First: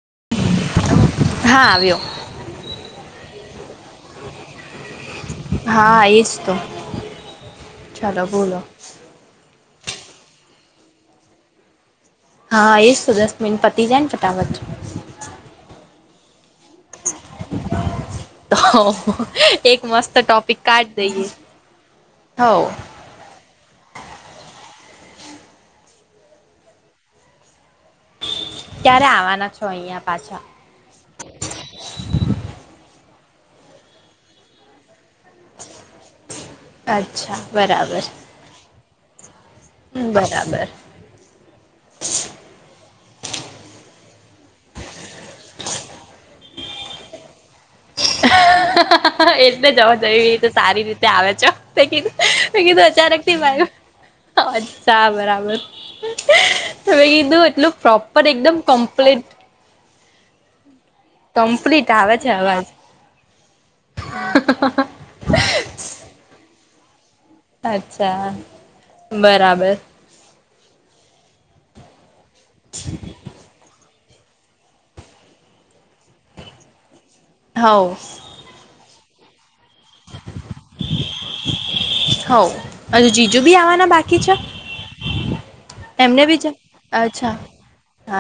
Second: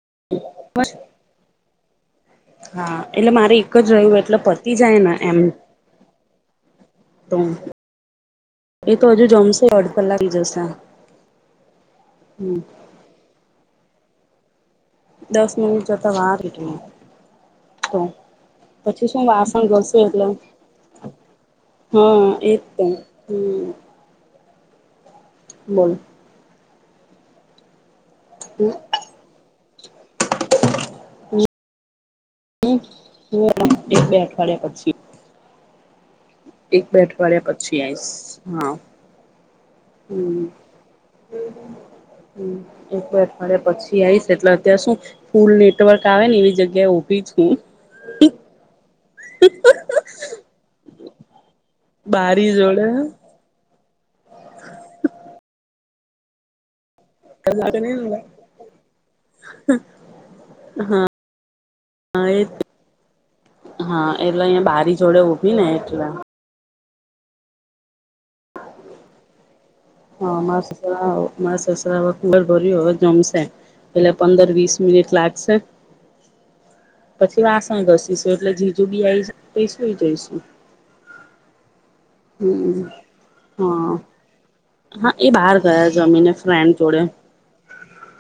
[inaudible] હા આવ્યો. હા એટલે મારે એક જ રહ્યું એટલે પતી જાય ને. એમ હા એજ તો તો, ચાલો બોલો એ તો હજુ જમશે. [unintelligible] જશે. હમ હા એજ તો દસ મિનીટ પતિ જાયન ફ ટાફટ. દસ મિનિટ જતા વાર. તો. તો તો પછી શું વાસણ એક કરશે મસ્ત એટલે ટોપિક કાઢ દઈએ હા હો એજ તો હમ. [unintelligible] ક્યારે આવવાના છ. છ અહીંયા પાછા. એક બે અઠવાડિયા પછી. એક બે અચ્છા અઠવાડિયા પછી બરાબર આવીઈશ હા હમ બરાબર હમ. એક અઠવાડિયાે પછી આવીઈશ એટલે અત્યારે શું ફૂલ નેટવર્ક આવે ને એવી જગ્યાએ ઉભી છું. એટલે જવા જઈ તો સારી રીતે [unintelligible] ત્યાવે છે. બારી જોડે [unintelligible] અચ્છા બરાબર. હમે કીધું એટલું પ્રોપર એકદમ કમ્પ્લીટ હા કમ્પ્લીટ આવે છે એ અવાજ હા એટલે અહીયાયા બારી જોડે ઉભી ને એટલા. અચ્છા બરાબર. હાસ મા સસરા ખબર ભરી હો જમશે. એેલે પંદર વીસ મિનિટ લાગશે. પછી વાસણ હવ ઘસીશું એટલે જીજુ બી આવીશું. પૈસું એ જૈસું. હોવ હમ હજુ જીજુ બી આવવાના હા બાકી છે હા એ બહાર ગયા છે એમને અમીને બી છે ફ્રેન્ડ જોડે અચ્છા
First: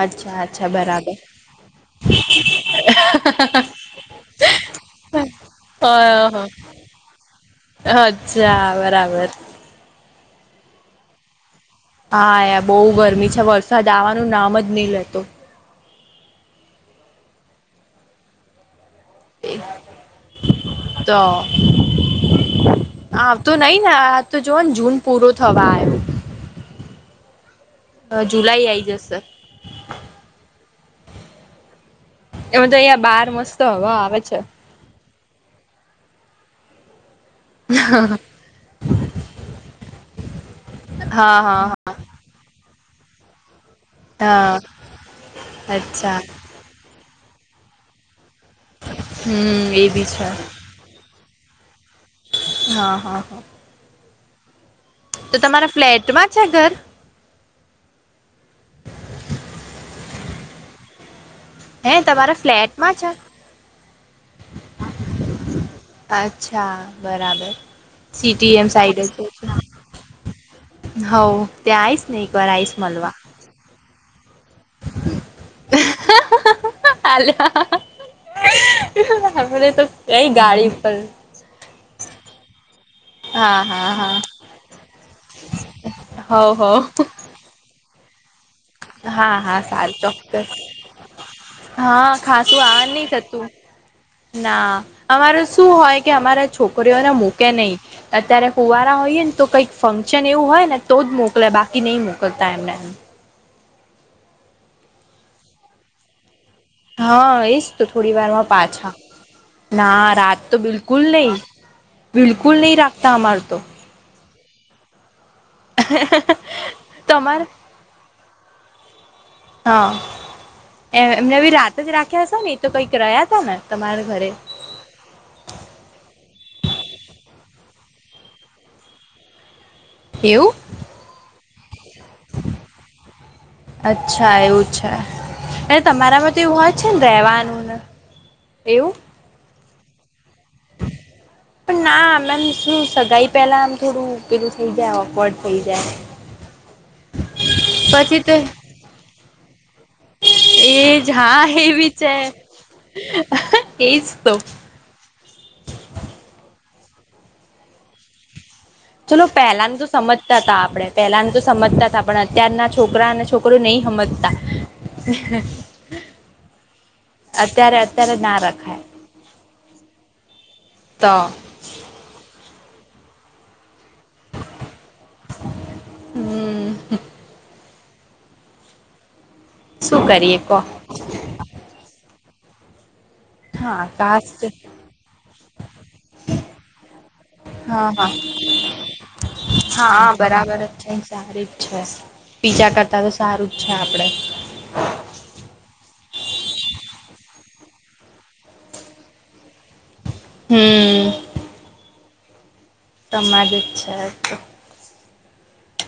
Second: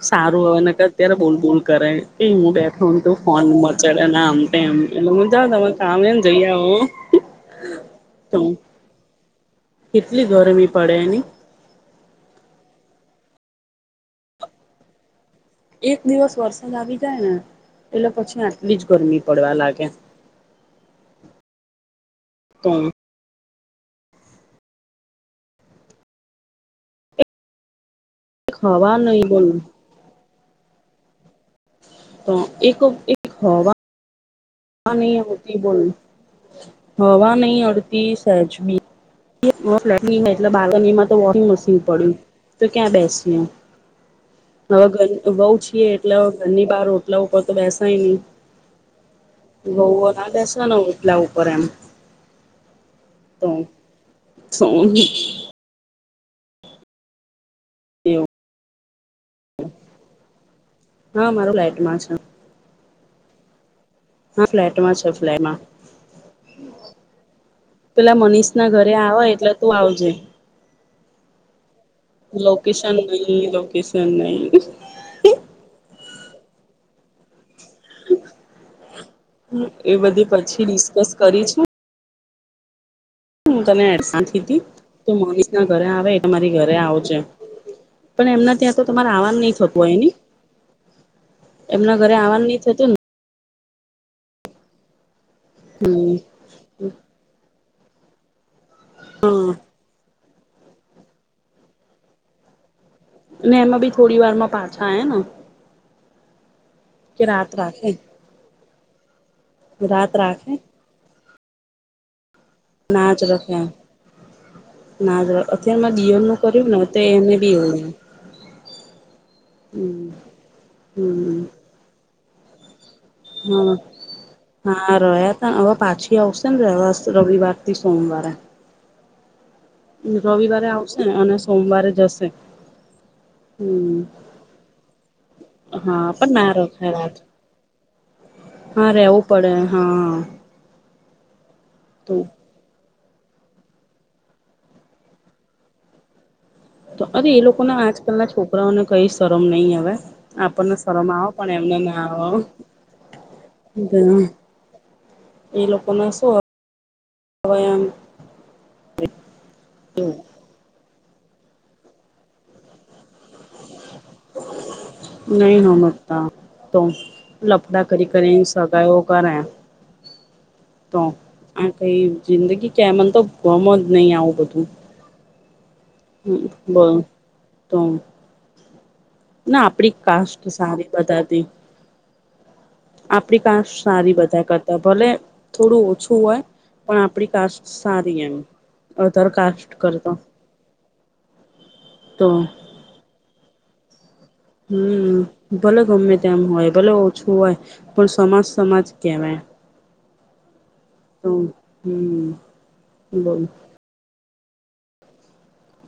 અચ્છા સારું અચ્છા હને કે અત્યારે બરાબર બોલ બોલ કરે કે હું બેઠું તું ફોન મચડે આમમ એટલે મજા તમે કામને ઓહો જઈ. હમ. અચ્છા બરાબર. [inaudible] કેટલી ગરમી પડે એની. હા યાર બહુ ગરમી છે વરસાદ આવાનું નામ જ નહી લેતો. એક દિવસ વરસાદ આવી જાય ને એટલે પછી આટલી જ. ગરમી પડવા લાગે તો તો. તો નઈ ને આ તો જોવા ને જૂન પૂરો થવા આવ્યો. એક જુલાઈ આઈ હવા જશે નહી બોલ. એમાં તો અહિયાં બાર મસ્ત હવે આવે છે. ન એમુંતી બો. હવા નહી અડતી સહેજ બી્. [inaudible] એટલે બાગન એમાં તો હા વોશિંગ હા હા મશીન પડ્યું. તો ક્યાં બેસીતી હા હ. હવે ઘર વઉ છીએ એટલે અચ્છા હવે ઘરની બહાર રો. લોકો કો તો વૈસા નહીં. [inaudible] એ ગહ બી છે ના બેસ ન હો. લા ઉપરમ. હા હા હા. સો. તો મા છે ઘર. એવું. [inaudible] હા મારું લાઈટમાં છે. મા છેા. હા ફ્લેટમાં છે ફ્લેટમાં અચ્છા બરાબર પેલા મનીષ સીટી એમ ના ઘરે સાઈડ આવે જ છે. એટલે તું આવજે હવ ત્યાં આઈશ ને એક વાર આઈશ લોકેશન મળવા નકેન. જને. [inaudible] હાલ. આપરે તો એ બધી કઈ પછી ગાડી પર. ડિસ્કસ કરી છે હું હા તને હા હા શાંતિથી તુ મહેશના ઘરે આવે ત મારી હોવ ઘરે હોવ આવજે પણ એમના ત્યાં તો તમારે હા આવવાનું નહી હા થતું સારું હોય ની ચોક્કસ એમના હા ઘરે આવવાનું નહી થતું ખાસું [unintelligible] થતું ના અમારે શું ને હોય કે અમારા છોકરીઓને મૂકે નય અત્યારે કુવારા હોયએ તો હા કંઈક ફં સન એવું હોય ને તો જ મોકલે બાકી ની મોકલતા એમને એમ ને એમાં બી થોડી વારમા પાછા [unintelligible] ના હા એજ તો થોડી વારમાં પાછા ના રાત તો બિલકુલ નઈ બિલ કુલ નઈ રાખતા અમાર તો ના અથિયાર માં દિયોન નું કર્યું ને તો એને તમારે બી હો હા હમ હમ ખયા છે ને એ તો કઈ હમ્મ, હા રહ્યા તા હવે પાછી આવશે ને રેવા રવિવાર થી સોમવારે. એવું રવિવારે આવશે અને સોમવારે જશે હમ અચ્છા એવું છે અને હા પણ તમારામાં તો ના એવું હોય છે રખાય ને રાત રહેવાનું ને, હા એવું રેવું પડે હા. પણ ના તો મેમ શું સગાઈ પહેલાં આમ થોડુ પેલું થઈ જાય ઓકવર્ડ થઈ જાય. તો અરે એ લોકોને આજકાલ પછી ના તો છોકરાઓને કહીશ ગરમ નહીં અ વે આપણને સરમ એજ આવો હા પણ એમને એવી ના છે આવે એજ તો [inaudible] એ લોકોને શું વયમ. ચલો પહેલા તો સમજતા હતા આપડે પેલા ને તો સમજતા હતા પણ અત્યારના છોકરા અને છોકરો નય હમજતા. નહી હમજતા તો અત્યારે લફડા કરી અત્યારે ના કરી રખાય સગાયઓ કરે. તો આ કઈ જિંદગી કે મન તો ગમન નહી આવું બધું. હમ્મ હમ બોલ. તોમ. ના આપડી શું કરીએ કાષ્ટ કો સારી બધા તી. આપડી કાસ હા સારી બધા કાસ્ટ કરતા ભલે થોડું ઓછું હોય પણ આપડી કાસ હા હા સારી એમ, અધર કાસ્ટ કરતા. તારેક છે. તો પીજા કરતા તો સારું છે આપણે હમ્મ, ભલે ગમે તેમ હોય ભલે ઓછું હોય પણ સમાજ સમાજ કેવાય. તો હમ્મ. તમા જિક છે એ તો.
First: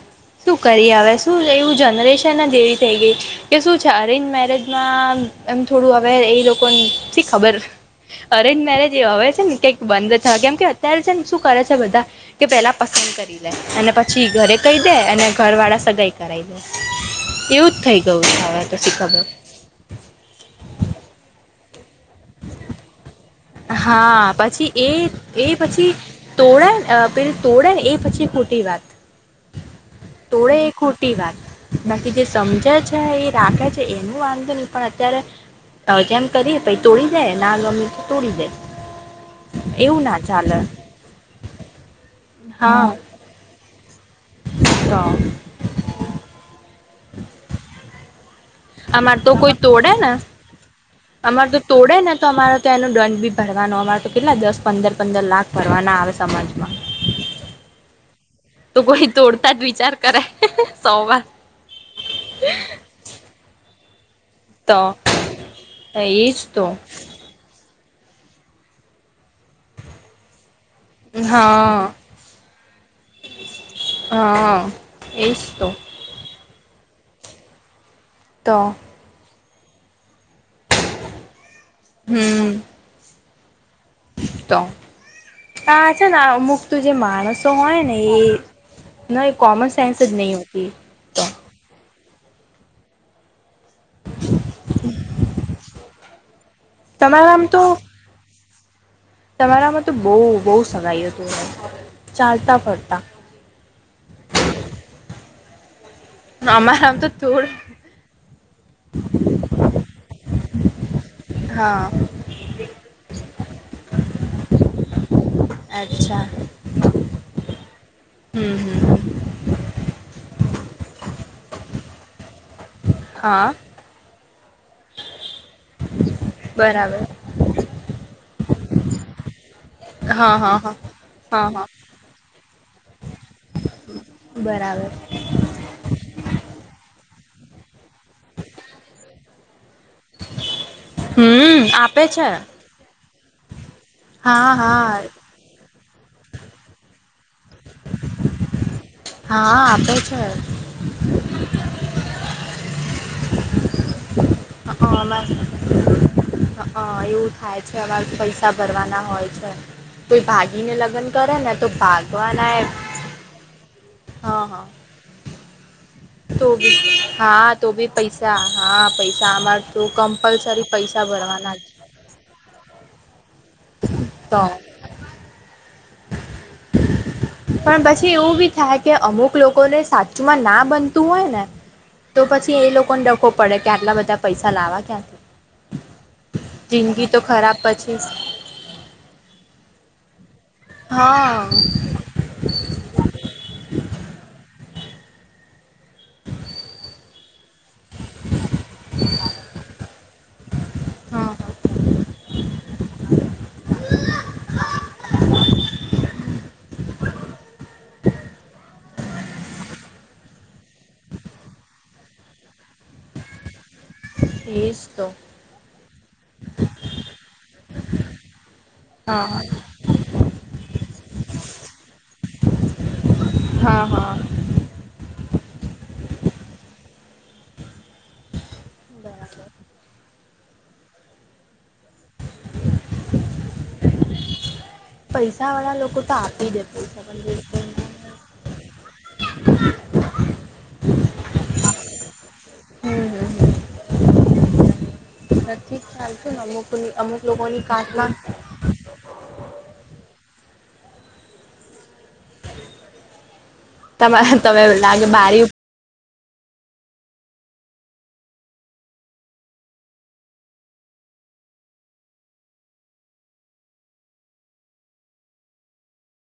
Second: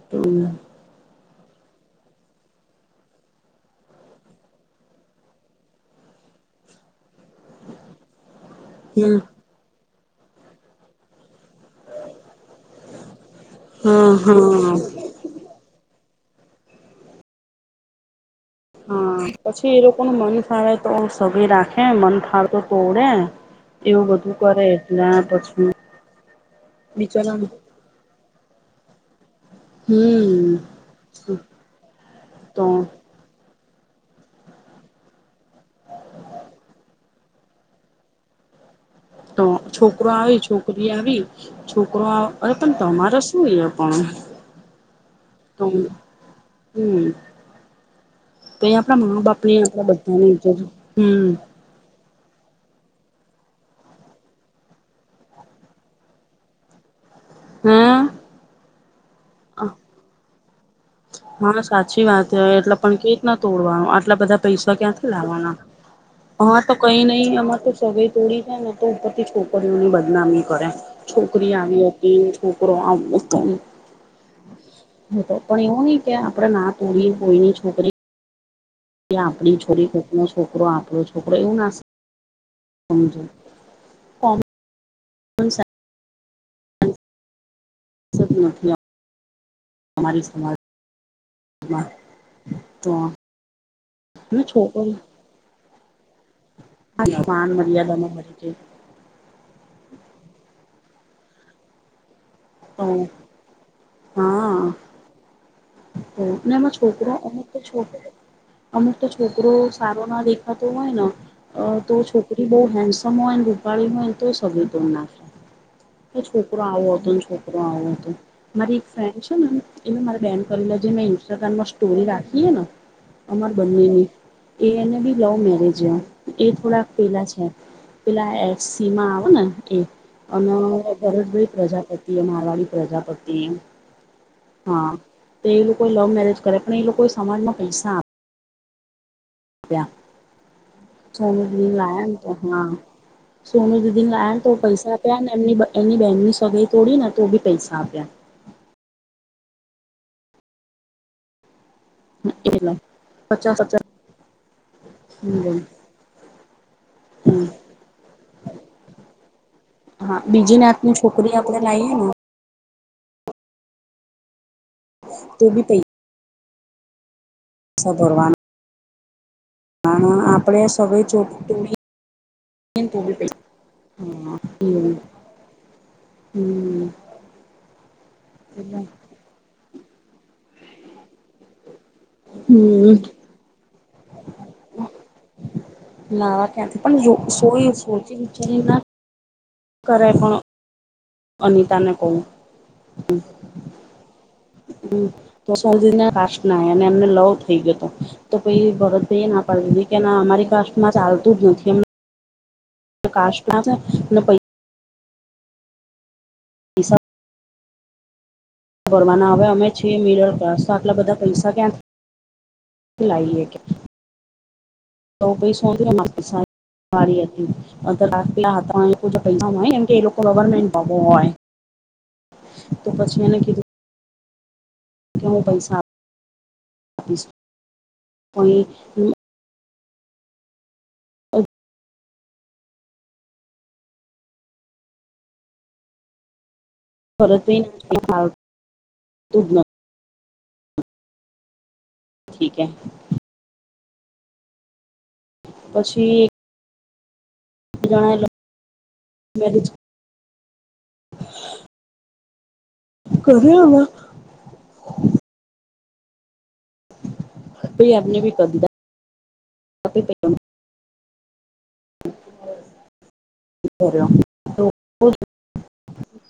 તો શું કરી એ હ શું એવું જનરેશન જ એવી થઈ ગઈ કે શું છે અરેન્જ મેરેજમાં એમ થોડું હવે એ લોકોન શી ખબર, અરેન્જ મેરેજ એ હમ આવે છે ને કઈક બંધ થ કેમ કે અત્યારે છે. શ કરે છે બધા કે પેલા પસંદ કરી લે અને હા પછી ઘરે હા કઈ. અને ઘર વાળા સગાઈ. એવું જ થઈ ગયું છે. હવે તો હા શીખબર પછી એ લોકો ન મન ફાળે તો સગી રાખે. હે મન થાળતો તોોડે. હા પછી એ એ પછી તોડે પે બિચારા તોડે ને એ પછી ખોટી વાત તોડે હમ એ ખોટી વાત બાકી જે તો સમજે છે એ. નાે છે એનું વાંધો નહી પણ અત્યારે જેમ કરીએ પ તોડી જાય નામી. તુળવે. તો છોકરો આવી છોકરી આવી છોકરો. અરે હા પણ તમારે શું એ. પણણ તો તોમ. [unintelligible] તો અહી આપણા મામા બાપ ને આપણા બધાને ઈેજ. અમાર તો તોડે ને તો અમારા. તો એનો દંડ બી ભરવાનો અમારે તો કેટલા દસ પંદર પંદર લાખ ભરવાના આવે સમાજમાં. હમ. તો કોઈ. તોડતા જ વિચાર કરાય. હા સાચી વાત એટલે પણ કે જ ના તોડવાનું. એટલા બધા પૈસા તો ક્યાંથી લાવવાના હા એજ અમાં તો કઈ નહી અ તો. સગઈ તોડી જાય ને તો ઉપરથી છોકરીઓની બદનામી કરે. છોકરી આવી હા હતી છોકરો આવ હતો હા એજ પણ તો એવો નહ. રા ના તોડી કોઈની છોકરી. તો. આપણી છોરી કોક ન છોકરો આપણો છોકરો એવું ના. હમ. સમજ. તો. પાંચ. ના અમુક તું જે માણસ. તો હોય ને એ સાંસદ નથી ના એ કોમન સેન્સ જ અમારી નહીં સમાજમાં હોતી તો તો ના છોકરો હ પન તમારામાં તો મર્યાદામાં મળરી [inaudible] તમારામાં તો બહુ બહુ સગાઈ તો હો હ હા એમાં અમારામ છોકરો અમુક થોડ તો છોકરો અમુક તો છોકરો સારો ના દેખાતો હોય ને હા તો છોકરી બહ હેન્ડસમ હોયને રૂપાળી હોય ને તો સગ તો નાખે કે અચ્છા છોકરો આવો હતો ને છોકરો આવો હતો હમ મારી એક હમ ફ્રેન્ડ છે ને એને મારા બેન ક જે મેમે ઇન્સ્ટાગ્રામ ના સ્ટોરી રાખે ને હા અમર બંનેની એને બી લવ મેરેજ એ થોડાક બરાબર પેલા છે પેલા એસી માં આવે ને એ હા હા અને હા હા ભરતભાઈ હા પ્રજાપતિ એ મારવાડી પ્રજાપતિ બરાબર હા કો લવ મેરેજ કરે પણ એ લોકો સમાજમાં પૈસા આવે હમ આપે [unintelligible] કે છે હા તોનું દીદી લને તો હા હા પૈસા આપ્યા એમની એની બેંકની સગાઈ તોડી ને તો બી પૈસા આપ્યા હા આપે છે એલા સાચા સાચા હ હ હહમા એવું થાય છે અમારે પૈસા ભરવાના હોય છે હા કોઈ બીજી ભાગીને નાતની લગ્ન છોકરી કરે ને આપણે તો લાઈએ ને ભાગવાના એ હા હા તો બી પૈસા તો બી હા તો ભી પૈસા હા પૈસા અમાર તો પણ આપણે કમ્પલસરી પૈસા ભરવાના જ [unintelligible] તો [unintelligible] હમ પણ પછી એવું બી થાય કે અમુક લોકોને સાચુંમાં ના બનતું હોય ને તો પછી એ હમ લોકોને ડકો પડે કે આટલા બધા પૈસા લાવવા ક્યાંથી લાવા ક્યાંથી પણ જિંદગી તો સો ખરાબ પછી સોચીચ ના કરે પણ હા અનિતા ને કવું હમ તો સૌધ ના કાસ ના અને એમને લવ થઈ ગયો તો કોઈ ભરત ના પાડૂ દીદી કે ના અમારી કા માં ચાલતું જ નથી એમ હમ પ્રકાશ ન પૈ [inaudible] ભરવાના હવે અમે છીએ મિડલ ક્લાસ તો આટલા બધા પૈસા ક્યાં લાવીએ કે એસ [inaudible] મા હતી અ રાત્યા હતા. હા પા પૈસામ કે લોકો ગવર્મેન્ટ [inaudible] હા હા કે હું પૈસા કોઈ પૈસા વાળા લોકો તો આપી દેતા [inaudible] [unintelligible] ઠીકે હમ હ થી ચાલ પછી એક છેું નમ મુક [inaudible] લોકોની કાટલા જણા લવ [inaudible] કર્યા તમારે તમે એવું લાગે બારીર હાઈ આપને ભી કદી [unintelligible] તો [inaudible]